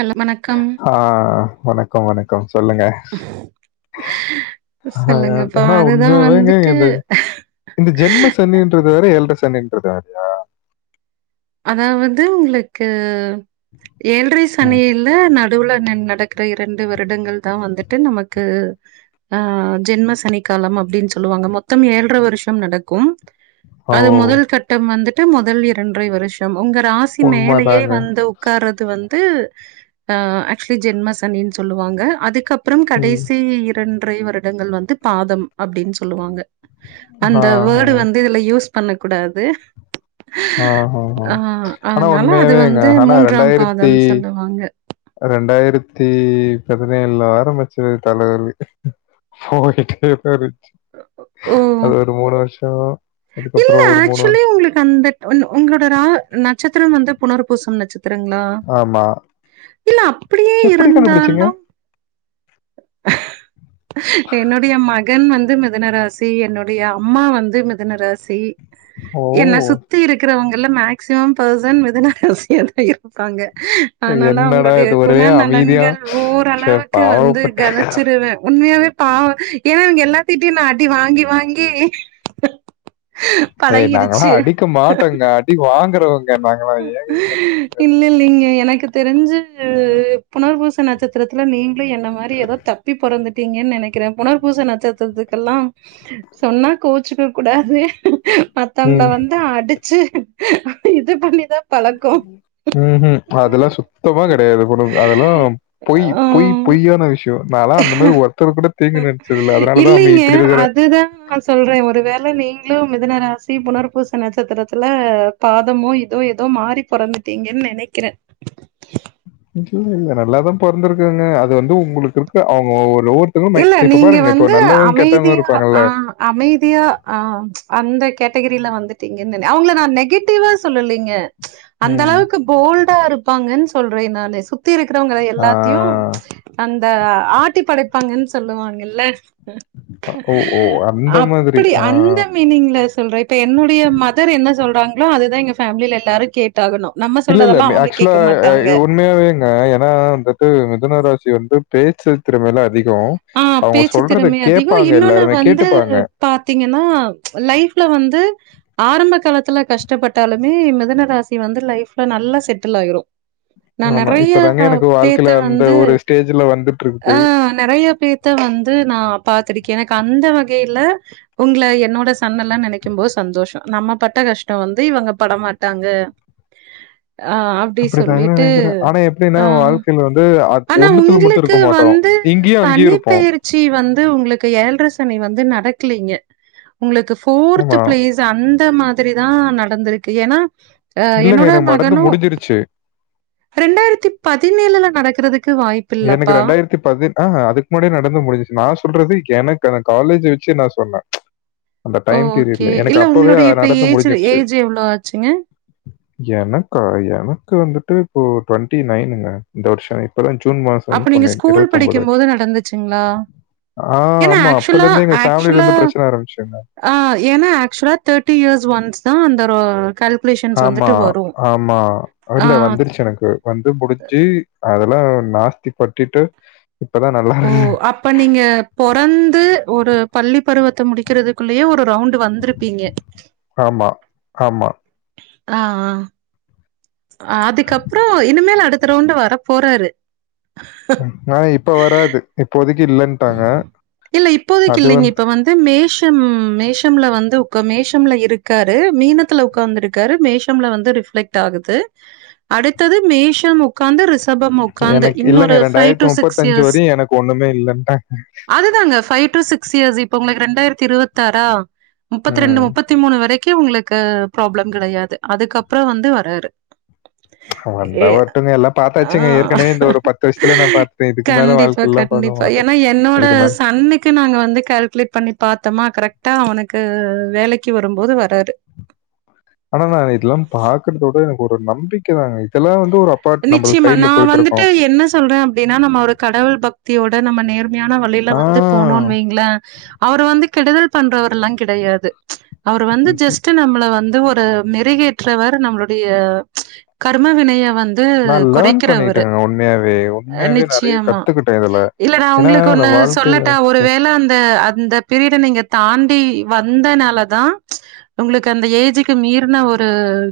Hello வணக்கம் ஆ வணக்கோ வணக்கம் சொல்லுங்க [unintelligible] ஆ சொல்லுங்கப்பா ஆனா அதுதா உண்மைங்க வந்துட்டு இந்த இந்த ஜென்ம சனின்றது இது வெரும் ஏல்ற சனினு இருக்கா அதாவது உங்களுக்கு ஏழரை சனி ம். இல் ல நடுவுல நடக்கிற இரண்டு வருடங்கள் தான் வந்துட்டு நமக்கு அ ஜென்ம சனிக்காலம் அப்டின்னு சொல்லுவாங்க மொத்தம் ஏழரை வருஷம் நடக்கும் ஓ! அது முதல் கட்டம் வந்துட்டு முதல் இரண்டரை வருஷம் உங்க ரா சி மேலேயே உண்மதாங்க. வந்தும் உட்காறது வந்த ஆக்சுவலி ஜென்ம சனின்னு சொல்லுவாங்க அதுக் அதுக்கு அப்பறம் ம். கடைசி இரண்டரை வருடங்கள் வந்து பாதம் அப்டின்னு சொல்லுவாங்க அந்த ஆ, ஆ, வேர்டு வந்து இதுல யூஸ் பண்ண கூடாது ஆ ஆ ஆனா அதனால அது உண்மையாவேங்க. வந்து மூன்றாம் பாதம் சொல்லுவாங்க ரெண்டாயிரத்தி பதினேழுல ஆரம்பிச்சது தலைவலி ஓடிகிட்டே போய்டுச்சு ஓ! அது ஒரு மூணு வருஷோ என்ன ஆக்சுவலி உங்களுக்கு அந்த உங்களோட ரா நட்சத்திரம் வந்து புனர்பூசம் நட்சத்திரங்களா ஆமா இல்ல அப்டியே எப்படி கண்டுபிடிச்சீங்க? இருந்தாலும் [unintelligible] என்னுடைய மகன் வந்து மிதனராசி என்னுடைய அம்மா வந்து மிதனராசி ஓ! என்ன சுத் தி இருக்கிறவங்கலா மேக்சிமம் பர்சன் மிதுன ராசியா தா இருப்பாங்க அதனால என்னடா அவங்களுடைய இது ஒரே குண அமைதியா. நலன்கள் ச்சே ஓரளவுக்கு பாவம். வந்து கனிச்சிருவேன் உண்மையாவே பாவம் ஏன்னா இங்க எல்லாத்திட்டயும் அடி வாங்கி வாங்கி ஏய் நாங்காள பழகிருச்சு அடிக்க மாட்டோங்க அடி வாங்குறவங்க நாங்களாம் ஏ இல்லைல்லைங்க எனக்கு தெரிஞ்சு புனர்பூச நட்சத் நடத்திரத்துல நீங்களும் என்ன மாரி ஏதோ தப்பி பிறந்துட்டீங்கன்னு நினைக்கிறேன் புனர்பூசை நட்சத்திரத்துக்கெல்லாம் சொன்னா கோசிக்க கூடாது மத்தவங்கள ம், வந்து அடிச்சு இது பண்ணி ம் ம் அதல்லாம் சுத்தமா கெடையாது அதெல்லாம் பொய் பொய் ஆ பொய்யான விஷ் யம் நாலா அந்த மாரி ஒருத்தர்ரு கூட தீங்கு நினைச்சதுல்ல அதனால தான் நாம் இல்லைங்க. இப்டி இருக்கிற அதுதான் நான் சொல்றேன் ஒரு வேளை நீங்களும் மிதனராசி புனர்பூச நட்சத்திரத்தில் பாதமோ இதோ ஏதோ மாறி பொறந்துட்டீங்கன்னு நினைக்கிறேன் இல்ல இல்ல நல்லாதான் பொறந்திருக்கங்க அது வந்து உங்களுக்கு இருக்க அவுங்க ஒருவொரு இல்ல நீங்க வந்து அமைதியா இருப்பாங்கல்ல ஆ அமைதியா ஆ அந்த கேட்டகிரில வந்துட்டீங்கன்னு நினைக் அவங்கள நான் நெகட்டிவா சொல்லலீங்க அந்த ம் அளவுக்கு போல்டா இருப்பாங்கன்னு சொல்றேன் நான்னு சுத்தி இருக்கிறவங்கள ஆ எல்லாத்தையும் அந்த ஆட்டி படைப்பாங்கன்னு சொல்லுவாங்கல்ல ஓ ஓ அந்த மாதிரி அப்டி ஆ அந்த மீனிங்ல சொல்றேன் இப்ப என்னுடைய மதர் என்ன சொல்றாங்களோ அதுதான் எங்க ஃபேமிலில எல்லாரும் கேட் டாகணும் நம்ம இல்ல, சொல்றதெல்லாம் அவுங்க கேட்க மாட்டாங்க ஏ ஏன்னா மிது மிதுன ராசி வந்து பேச்சு திறம்மையில அதிகோ ஆ அவங்க பேச்சு சொல்றத திறமை அதிகம். கேட்பாங்க இன்னொன்னு எல்லாருமே வந்து கேட்டுப்பாங்க பாத்தீங்கன்னா லைஃப்ல வந்து ஆரம்ப காலத்துல கஷ்டப்பட்டாலுமே மிதுனராசி வந்து லைஃப்ல நல்லா செட்டில் ஆயிரும் நான் ஆமா. நறைய இப்பதாங்க எனக்கு பேத்த வாழ்க்கையில அந்த வந்து ஒரு ஸ்டேஜ்ல வந்துட்டு ஆ இருக்குது. நறைய த்த வந்து நா பாத்துருக்கே எனக்கு அந்த வகைல உங்கள என்னோட சன்னெல்லா நெனைக்கும் போது சந்தோஷம் நம்ம பட்ட கஷ்டம் வந்து இவங்க படமாட்டாங்க ஆ அப்டி அப்டிதாங்க சொல்லிட்டு நெனைக்கறேன் ஆனா எப்டின்னா ஆ வாழ்க்கைல வந்து ஆனா ஒண்ணுத்துல மட்டு உங்களுக்கு இருக்க மாட்டோ இங்கயும் அங்கயும் இருப்போ சி வந்து உங்களுக்கு ஏழரசனி வந்து நடக்கலீங்க உங்களுக்கு போர்து ஆமா. பிளேஸ் அந்த மாரிதா நடந்துருக்கு ஏன்னா ஆ இல்லங்க என்னோட எனக்கு நடந்து மகனும் முடிஞ்சிருச்சு. ரெண்டாயிரத்தி பதினேழுல நடக்கறதுக்கு வாய்ப்பு எனக்கு ரெண்டாயிரத்தி பதி ஆஹா அதுக்கு முன்னாேடி நடந்து முடிஞ்சச்சு நா சொல்றது எனக்கு காலேஜ் வச்சு நா சொன்ன அந்த டைம் ஓகே. பீரியட்ல எனக்கு இல்ல அப்பவே உங்களுடைய இப்ப நடந்து ஏஜ் முடிஞ்சிருச்சு ஏஜ் எவ்ளோ ஆச்சுங்க? எனக்கா எனக்கு வந்துட்டு இப்போ டுவெண்டி நைனுங்க இந்த வருஷம் இப்பதா ஜூன் மாசம் வந்து அப்ப நீங்க பண்ணேன். ஸ்கூல் படிக்கும் ஆச்சு. போது நடந்துச்சுங்களா ஆ ஏன்னா ஆமா ஆக்சுவலா அப்பலந்து எங்க ஆக்சுவலா ஃபேமிலிலந்து பிரச்சன ஆரம்பிச்சுங்க ஆ ஏன்னா ஆக்சுவலா தேர்ட்டி இயர்ஸ் ஒன்ஸ் தான அந்த கல ஆமா ஆமா ஆ இல்ல வந்துருச்சு எனக்கு வந்து முடிஞ்சு அதல்லாம் நாஸ்தி பட்டிட்டு இப்பதா நல்லா இருக்கு இப்ப நீங்க பொறந்து ஒரு பள்ளி பருவத்த முடிக்கறதுக்குள்ளயே ஒரு ரவுண்ட் வந்துருப்பிங்க ஆமா, ஆமா. ஆ ஆ அதுக்கப்றம் இனிமேல் அடுத்த ரவுண்ட் வர போறாரு ஆ இப்ப வராது இப்போதைக்கு இல்லட்டாங்க இல்ல இப்போதைக்கு அது இல்லைங்க. வந்து இப்ப மேஷம் மேஷம்ல வந்து உ மேஷம்ல இருக்காரு மீனத்துல உக்காந்துருக்கு மேஷம்ல வந்து ரிஃப்ளெக்ட் ஆகுது அடுத்தது மேஷம் உ உக்காந்து ரிசபம் உக்காந்து எனக்கு இல்லங்க இன்னொரு ஃபைவ் டு சிக்ஸ் இயர்ஸ் வரையும் எனக்கு ஒண்ணுமே இல்லன்ட்டாக அதுதாங்க பைவ் டு சிக்ஸ் இயர்ஸ் இப்ப உங்களுக்கு ரெண்டாயிரத்தி இருபத்தி ஆறா முப்பத்தி ரெண்டு ம். முப்பத் தி மூணு வரைக்கும் உங்களுக்கு ப்ராப்ளம் கடையாது அதுக்கப்றம் வந்து வராரு வந்தா ஏ வரட்டுங்க எல்லாம் ஆ பா்த்தாச்சுங்க ஏற்கனவே இந்த ஒரு பத்து வருஷயத்துல நா பாத்துட்டேன் இதுக்கு மேல கண்டிப்பா வழ்கைல்லாம் பாக்க கண்டிப்பா மாட்டே ஏன்னா என்னோட சன் அன்னிக்கு நாங்க வந்து கால்குலேட் பண்ணி பாத்தமா கரெட்டா அவனுக்கு வேலைக்கு வரும்போது வராரு ஆனா நா இதெல்லாம் பாக்குறதோட எனக்கு ஒரு நம்பிக்க தாங்க இதெல்லா வந்து ஒரு அபார்ட் நம்ம நிச்சயமா சைட்ல நா வந்துட்டு போயிட்டுருக்கோம். என்ன சொல்றேன் ஏனா நம்ம ஒரு கடவுள் பக்தியோட நம்ம நேர்மையான வழில ஆ வந்து போனோன்னு வைங்களன் அவர் வந்து கெடுதல் பண்றவர்ல்லாம் கடையாது அவர் வந்து ஜஸ்ட்டு நம்மள வந்து ஒரு மெருகேற்றவர் நம்மளுடைய கர்ம வினைய வந்து இது நான் லேர்ன் கொறைக்கிறவரு பண்ணிட்டேங்க உண்மையாவே. உண்மையாவே நெறைய நிச்சயமா கத்துக்கிட்டேன் இதுல. இல்ல நா ஏன்னா, உங்களுக்கு ஒன்னு நான் வாழ்க்கையில சொல்லட்டா க ஒரு வேள அந்த அந்த பிரீயட்ட நீங்க தாண்டி வந்தனாலதா உங்களுக்கு அந்த ஏஜுக்கு மீறின ஒரு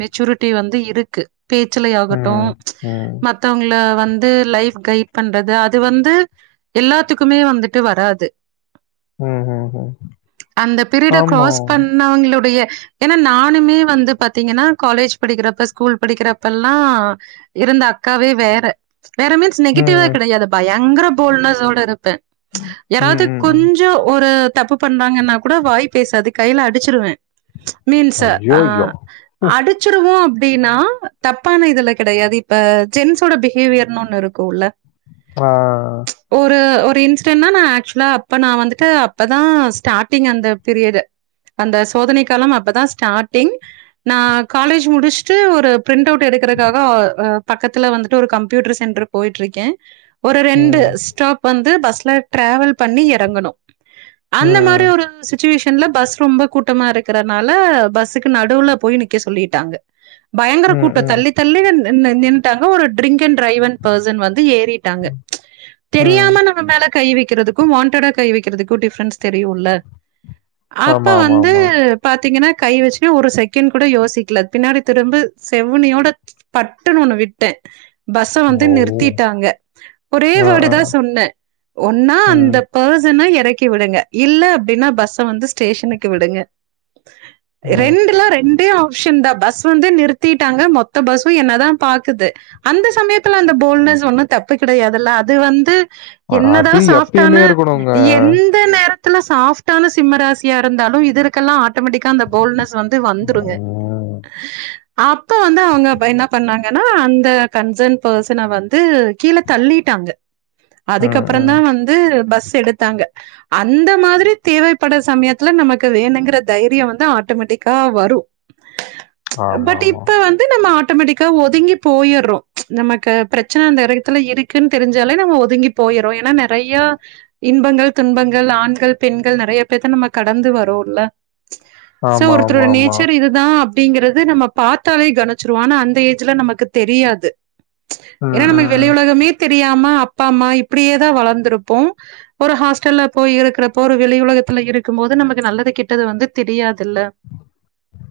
மெச்சூரிட்டி வந்து இருக்கு பேச்சுலயு ஆட்டம் ம், ம், மத்தவங்கள வந்து லைஃப் கைட் பண்றது அது வந்து எல்லாத்துக்குமே வந்துட்டு வராது ம், ம், ம். அந்த ப்பிரிட ஆமா. கிராஸ் பண்ணவங்களுடைய ஏன்னா நானுமே வந்து பாத்தீங்கன்னா காலேஜ் படிக்கிறப்ப ஸ்கூல் படிக்கிறப்ப எல்லா இருந்த அக்காவே வேற வேற மீன்ஸ் நெகட்டிவ்வே ம், கெடயாது பயே யங்கற போல்ட்னஸோட இருப்பே ம், யாராவுது ம், ம். கொஞ்சோ ஒரு தப்பு பண்னாங்கன்னா கூட வாய் பேசாது கையில அடிச்சிருவே மீன்ஸ் ஆ ஐய்யய்யோ! அடிச்சுருவோ அப்டின்னா தப்பான இதுல கெடயாது இப்ப ஜென்ஸோட பிஹேவியர்னு ஒன்னு இருக்குல்ல ஆ ஆ ஆ ஒரு ஒரு இன்சிடென்னா நா ஆக்சுவலா அப்ப நா வந்துட்டு அப்பதா ஸ்டார்ட்டிங் அந்த பீரியடு அந்த சோதனை காலம் அப்பதா ஸ்டாட்டிங் நா காலேஜ் முடுச்சுட்டு ஒரு பிரிண்ட் அவுட் எடுக்கற காக பக்கத்தில வந்துட்டு ஒரு கம்ப்யூட்டர் சென்ட்ரு போய்ட்டு இருக்கேன் ஒரு ரெண்டு ம், ஸ்டாப் வந்து பஸ்ல டிராவல் பண்ணி இறங்கணு அந்த மாதிரி ம், ஒரு ஸு சுச்சுவேஷன்ல பஸ் ரொம்ப சிச்சுவேசன்ல பஸ் ரொம்ப கூட்டமா இருக்கறனால பஸ்ஸுக்கு நடுவுல போய் நிக்க சொல்லிட்டாங்க ம், பயங்கர கூட்டோ ம், தள்ளி தள்ளி இந்ததந்என் டாலு ஒரு ட்ரிங்க் அன் ட்ரைவன் பர்சன் வந்து ஏறிட்டாங்க ம். தெரியாம நம்ம ம்ம மேல கை வக்கிறதுக்கு வாண்டடா கை வக்கிறதுக்கு டிஃப்ரென்ஸ் தெரியுல்ல அப்ப ஆமா, ஆமா, வந்து ஆமா. பாத்தீங்கன்னா கை வச்சுனா ஒரு செகண்ட் கூட யோசிக்கல பின்னாடி திரும்பு செவ்னியோட பட்டுணு ஒன்னு விட்டே பஸ்ச வந்து ஓ! நிறுத்திட்டாங்க ஒரே ஆ, வேடு ஆ. தா சொன்னே ஒன்னா ம், அந்தப் பெர்சன இறக்கி விடுங்க இல்ல அப்டின்னா பஸ்ஸ வந்து ஸ்டேஷனுக்கு விடுங்க ம். ரெண்டுலா ரெண்டே ஆப்ஷன் தா பஸ் வந்து நிறுத்திட்டாங்க மொத் த்த பஸ்ஸு என்னதா பாக்குது அந்த சமயத்துல அந்த போல்னஸ் ஒண்ணு தப்பு கிடயாதுல்ல அது வந்து அ என்னதா அது சாஃப்ட்டான எப்பயுமே இருக்கணுங்க. என் ஆனா சாஃப்டான சிம்ம ராசியா இருந்தாலு இதற்க்கெல்லா ஆட்டமெட்டிக்கா அந்த போல்னஸ் வந்து வந்துருங்க ம். அப்ப வந்து அவ்ங்க பயந்தா ன்னாப் பண்ணாங்கன்னா அந்த கன்சன் பர்சன வந்து கீழ தள்ளிட்டாங்க அதுக்கு ம், அப்புறந்தா ம். வந்து பஸ்ஸு எடுத்தாங்க அந்த மாதிரி தேவைப்பட சமயத்துல நமக்கு வேணுங்கிற தைரியோ வந்து ஆட்டோமேட்டிக்கா வரு பட் ஆமாமா. இப்ப வந்து நம்ம ஆட் ஆட்டோமெட்டிக்கா ஒதுங்கி போய்யற்றோ நமக்கு பிரச்சன அந்த எடத்துல இருக்குன்னு தெரிஞ்சாலே நம்ம ஒதுங்கி போயிரொ ஆனா நெறையா இன்பங்கள் துன்பங்கள் ஆண்கள் பெண்கள் நிறைய பேத்த நம்ம கடந்து வரோல்ல சோ ஒருத்தரோட ஆமாமாமா. நேச்சர் இது தா அப்டிங்கறிது நம்ம பாத்தாலே கனிச்சிருவோ ஆனா அந்த ஏஜ்ல நமக்கு தெரியாது ஏனா ம், நமக்கு வெளி ம். உலகமே தெரியாம அப்பா அம்மா இப்டியே தா வளந்திருப்போ ஒரு ஹாஸ்டல்ல போய் இருக்கிறப்போ ஒரு வெளி உலகத்துல இருக்கும் போது நமக்கு நல்லது கெட்டது வந்து தெரியாதில்ல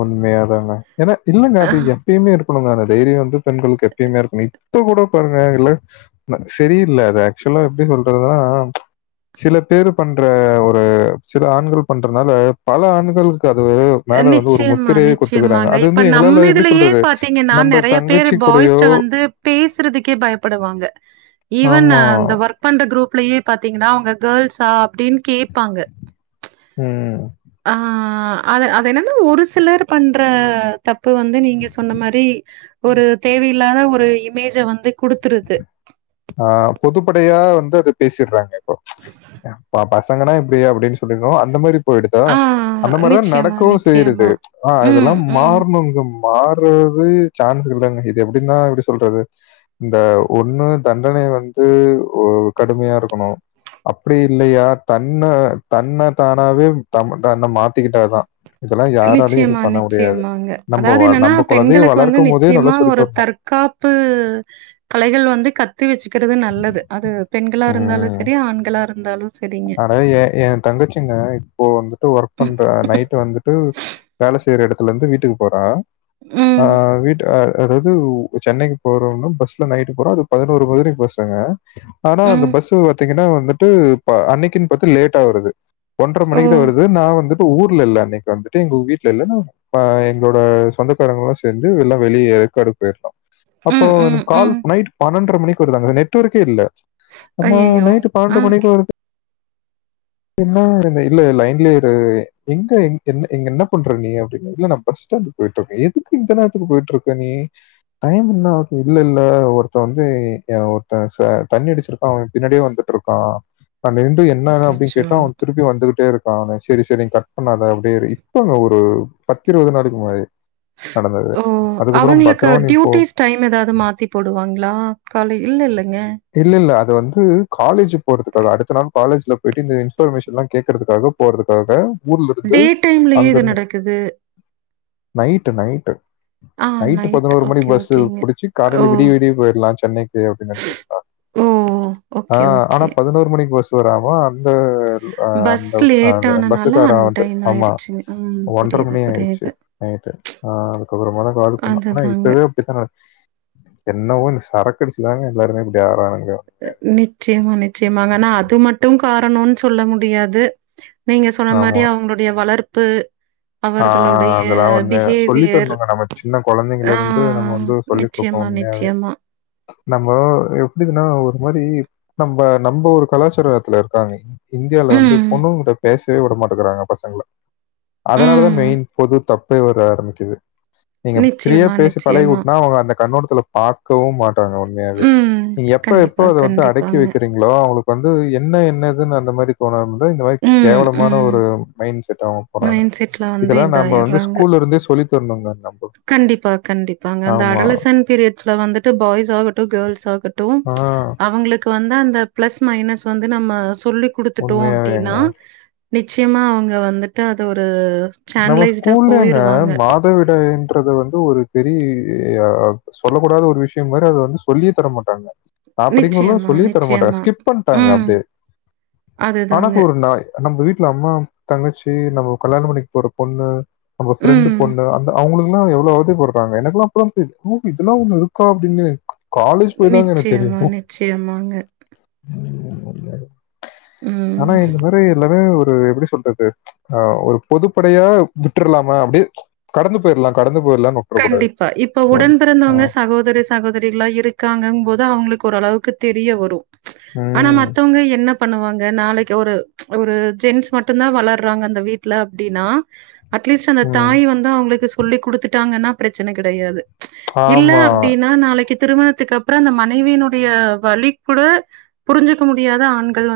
உண்மையாதாங்க ஏன்னா தில்லுங்க அதிக்கோ எப்பயுமே இருக்கணுங்க அந்த தைரியோ வந்து பெண்களுக்கு எப்பயுமே இருக்கணு இப்ப கூட பாருங்க இல்ல அது செரி இல்லஅது ஆக்சுவலா எப்டி சொல்றதுன சில பேரு பண்ற ஒரு சில ஆண்கள் பண்றதுனால பல ஆண்கள் நிச்சயமா குத்துக்கிறாங்க. நிச்சயமாங்க அது இப்ப வந்து எங்களால எப்படி நம்மள்துலயே சொல்றது? பாத்தீங்கன்னா நம்ப நெறைய பேர் தங்கச்சி கூடயோ பாய்ஸ்ட்ட வந்து பேசுறதுக்கே பயப்படுவாங்க ஈவன் ஆமா. அந்த ஒர்க் க் பண்ற க்ரூப்லயே பாத்தீங்கன்னா அவங்க கேள்ஸா அப்டின்னு கேப்பாங்க ம் ஆ அது அது என்னன்னா ஒரு சிலர் பண்ற தப்பு வந்து நீங்க சொன்ன மாரி ஒரு தேவையில்லாத ஒரு இமேஜ வந்து குடுத்துருது ஆ பொதுப்படையா வந்து அது பேசிட்றாங்க இப்போ பா பா சங்கனா இப்டி அப்டின்னு சொல்லியு அந்த மாரி போய்டுதா ஆ அந்த மாரிதா நிச்சயமா, நடக்கவு செய்றது நிச்சயமா. ஆ அதெல்லா ம், ம். மார்னுங்கும் மாறுறது சான்ஸ் இல்லங்க இது எப்டின்னா எப்டி சொல்றது இந்த ஒண்ணு தண்டனை வந்து உ கடுமையா இருக்கனு அப்படி இல்லையா தன தன்ன தானாவே தன் தன்ன மாத்திக்கிட்டாதா நிச்சயமா நிச்சயமாங்க நம்ப அதாது வ என்னன்னா நம்ப குழந்தைய பெண்களுக்கு வந்து வளர்க்கும்போதே நல்லா நிச்சயமா சொல்லி ஒரு தரணும். தற்கா பு கலைகள் வந்து கத் து வச்சுக்கிறது நல்லது அது பெண்களா இருந்தாலு சரி ஆண்களா இருந்தாலு ஆனா எ எ தங்கச்சிங்க இப்போ வந்துட்டு ஒர்க் பண்ற நைட் வந்து போ வேல செய்ற எடத்துலந்து வீட்டுக்கு போறா ஆ ம், வீட்டு அ அதாவது சென்னைக்கு போறோம்ன்னு பஸ்ல நைட்டு போறோ அது பதினோரு மணிக்கு பஸ்சுங்க ஆனா அந்த ம். பஸ்சு பாத்தீங்கன்னா வந்துட்டு பா அன்னைக்குன் பாத்து லேட்டா வருது ஒன்ற ஓ! மணிக்கு தா வருது நான் வந்துட்டு ஊர்ல இல்ல அன்னைக்கு வந்துட்டு எங்க வீட்ல இல்லனு அ எங்ளோட சொந்தக்காரங்கல்லா சேந்து எல்லா வெளிய ஏற்க்காடு போயிருந்தோ அப்போ ம், ம், எனக்கு கால் ம். நைட் பன்னெண்டர மணிக்கு வருது அங்க நெட்வொர்க்கே இல்ல ஆமா ஐயய்யோ! நைட்டு ஆ. பன்னெண்டு மணிக்கு வருது என்ன இல்ல லைன்லே இரு எங்க என்ன இங்க என்ன பண்ற நீ அப்டின்ன இல்ல நா பஸ் ஸ்டண்ட்டு போய்ட்ருக்க எதுக்கு இந்த நேரத்துக்கு போய்ட்ருக்க நீ டைம் என்ன ஆது இல்ல இல்ல ஒருத்த வந்து அ ஒருத்த ச தண்ணி அடிச்சிருக்கா அவ பின்னாடியே வந்துட்ருக் கா நா நின்ட்டு என்னத அப்டி அச்சச்சோ! திருப்பி வந்துகிட்டே இருக்கா சரி சரி நீ கட் பண்ணாத அப்டியே இரு இப்பங்க ஒரு பத்து இருவது நாளுக்கு முன்னாடி நடந்தது ஓ அதுக்கப்புறம் அவங்களுக்கு பத்திரமா நீ போ. டியூட்டிஸ் டைம் ஏதாது மாத்தி போடுவாங்ளா காலே இல்லல்லங்க இல்ல இல்ல அது வந்து காலேஜ் போறதுக்காக அடுத்த நாள் காலேஜ்ல போய்ட்டு இந்த இன்பர்மேஷன்ல்லா கேக்குறதுங்காக போறதுக்காக ஊர்ல இருந்து டே டைம்லயே அங்க இது இருந்து நடக்குது. நைட்டு நைட்டு ஆ நைட்டு நைட். பதினோரு மணி ஓகே, பஸ்சு ஓகேங்க. புடிச்சு காலைல ஓ! விடிய விடிய போயிர்லா சென்னைக்கு அப்டின் நெனச்சிர்க்கா ஓ! ஆ ஓகே, ஓகே. ஆனா பதினோரு மணிக்கு பஸ் வராம அந்த அ ஆ பஸ் அந்த லேட் அ பஸ்ஸு ஆனனால கார வந்து அன்டைம் ஆமா ஆயிருச்சுங்க. ம். ஒன்ற புரியுது, மணி ஆயிச்சு புரியுது. நைட்டு ஆ அதுக்கப்றமா கால் பண்ணா ஆனா அதுதாங்க. இப்பவே த்த என்னவோ இந்த சரக்குடிச்சுதாங்க எல்லாருமே இப்டி ஆரானுங்க நிச்சயமா நிச்சயமாங்க ஆனா அது மட்டு காரணோன் சொல்ல முடியாது நீங்க சொன்ன மாரி ஆமா. அவங்களுடைய வளர்ப்பு ஆ அவர்களுடைய அதெல்லாம் உண்மையா. சொல்லி பிஹேவியர் தரணுங்க. நம்ம சின்ன ஆ குழந்தைங்கள்ல இருந்து நம்ம வந்து சொல்லிக் நிச்சயமா குடுக்கணும் நிச்சயமா நம்ம எப்டிதுன்னா ஒரு மாரி நம்ப நம்ப ஒரு கலாச்சாரத்துல இருக்கா நீ இந்தியால வந்து ம், பொண்ணுங் கிட்ட பேசவே விடமாட்டகிறாங்க பசங்கள அதனால தா ம். மெய்ன் பொது தப்பே வர ஆரம்மிக்குது நீங்க ப்ரீயா நிச்சயமா, பேசி பழகி நிச்சயமா. கூட்னா அவுங்க அந்த கண்ணோடத்துல பாக்கவு மாட்டாங்க மே அது ம். நீங்க எப்ப எப்ப கண்டிப்பா, அத வந்து அடக்கி கண்டிப்பாங்க. வெக்கிறீங்களோ அவுங்களுக்கு வந்து என்ன என்னதுன்னு அந்த மாரி தோன வந்து இந்த மாரி ம், கேவலமான ம். ஒரு மை செட் அவுங்க போறாங்க மைண்ட் செட்ல வந்து இதெல்லா நம்ப வந்து இதாயிர்றாங்க. ஸ்கூல் இருந்தே சொல்லித்தரணுங்க நம் கண்டிப்பா கண்டிப்பாங்க அந்த அடலசன் பீரியட்ஸ்ல வந்துட்டு பாய்ஸ் ஆகட்டு கேர்ள்ஸ் ஆகட்டும் ஆ அவங்களுக்கு வந்து அந்த ப்ளஸ் மைனஸ் வந்து நம்ம சொல்லி குடுத்துட்டோ உண்மையாவேங்க. அப்டின்னா நிச்சயமா அவுங்க வந்துட்டு அது ஒரு நம்ம சேனலைஸ்டா ஸ்கூல்லேங்க போயிருவாங்க. மாதவிடன்றத வந்து ஒரு பெரிய சொல்லக்கூடாத ஒரு விஷயம் மாரி அத வந்து சொல்லியே தரமாட்டாங்க நா படிக்கும் போதல்லா நிச்சயமா, சொல்லியே தரமாட்டங்க நிச்சயமா. ஸ்கிப் பண்ட்டாங்கங்க ம். அப்டியே அதுதாங்க. ஆனாக்கு ஒரு நா நம்ம வீட்டுல அம்மா தங்கச்சி நம்ம கல்யாணோ பண்ணிக்க போற பொண்ணு நம்ம ஃப்ரெண்டு ம். பொண்ணு அந்த அவுங்களுக்குல்லா எவ்ளோ அவதிப்படுறாங் ங்க எனக்குல்லா அப்புல்லா தெரியாது இதெல்லா ஒண்ண இருக்கா அப்டின்னு காலேஜ் போய் தாங்க எனக்கு தெரியு நிச்சயமா, நிச்சயமாங்க. ஆனா ம். இந்த மாரி எல்லாமே ஒரு எப்டி சொல் றது ஒரு பொதுப்படையா விட்டுர்லாமா அப்டியே கடந்து போயிர்லா கடந்து போயிர்லான் நோ கண்டிப்பா இப்ப உடன் பிறந்தவங்க சகோதரி சகோதரிகளா இருக்காங்க போது அவுங்களுக்கு ஒரளவுக்கு தெரிய வரு ஆனா ம். மத்தவுங்க என்னப் பண்ணுவாங்க நாளைக்கு ஒரு ஒரு ஜென்ஸ் மட்டுந்தா வளர்றாங்க அந்த வீட்ல அப்டின்னா அட்லீஸ்ட் அந்த ம். தாய் வந்து அவுங்களுக்கு சொல்லி குடுத்துட்டாங்கன்னா ப்ரச்சன கிடையாது இல்ல ஆமா. அப்டின்னா நாளைக்கித் திருமணத்துக்கு அப்றோ அந்த மனைவியினுடைய வழி கூட புரிஞ்சுக்க முடியாத ஆண்கள் வந்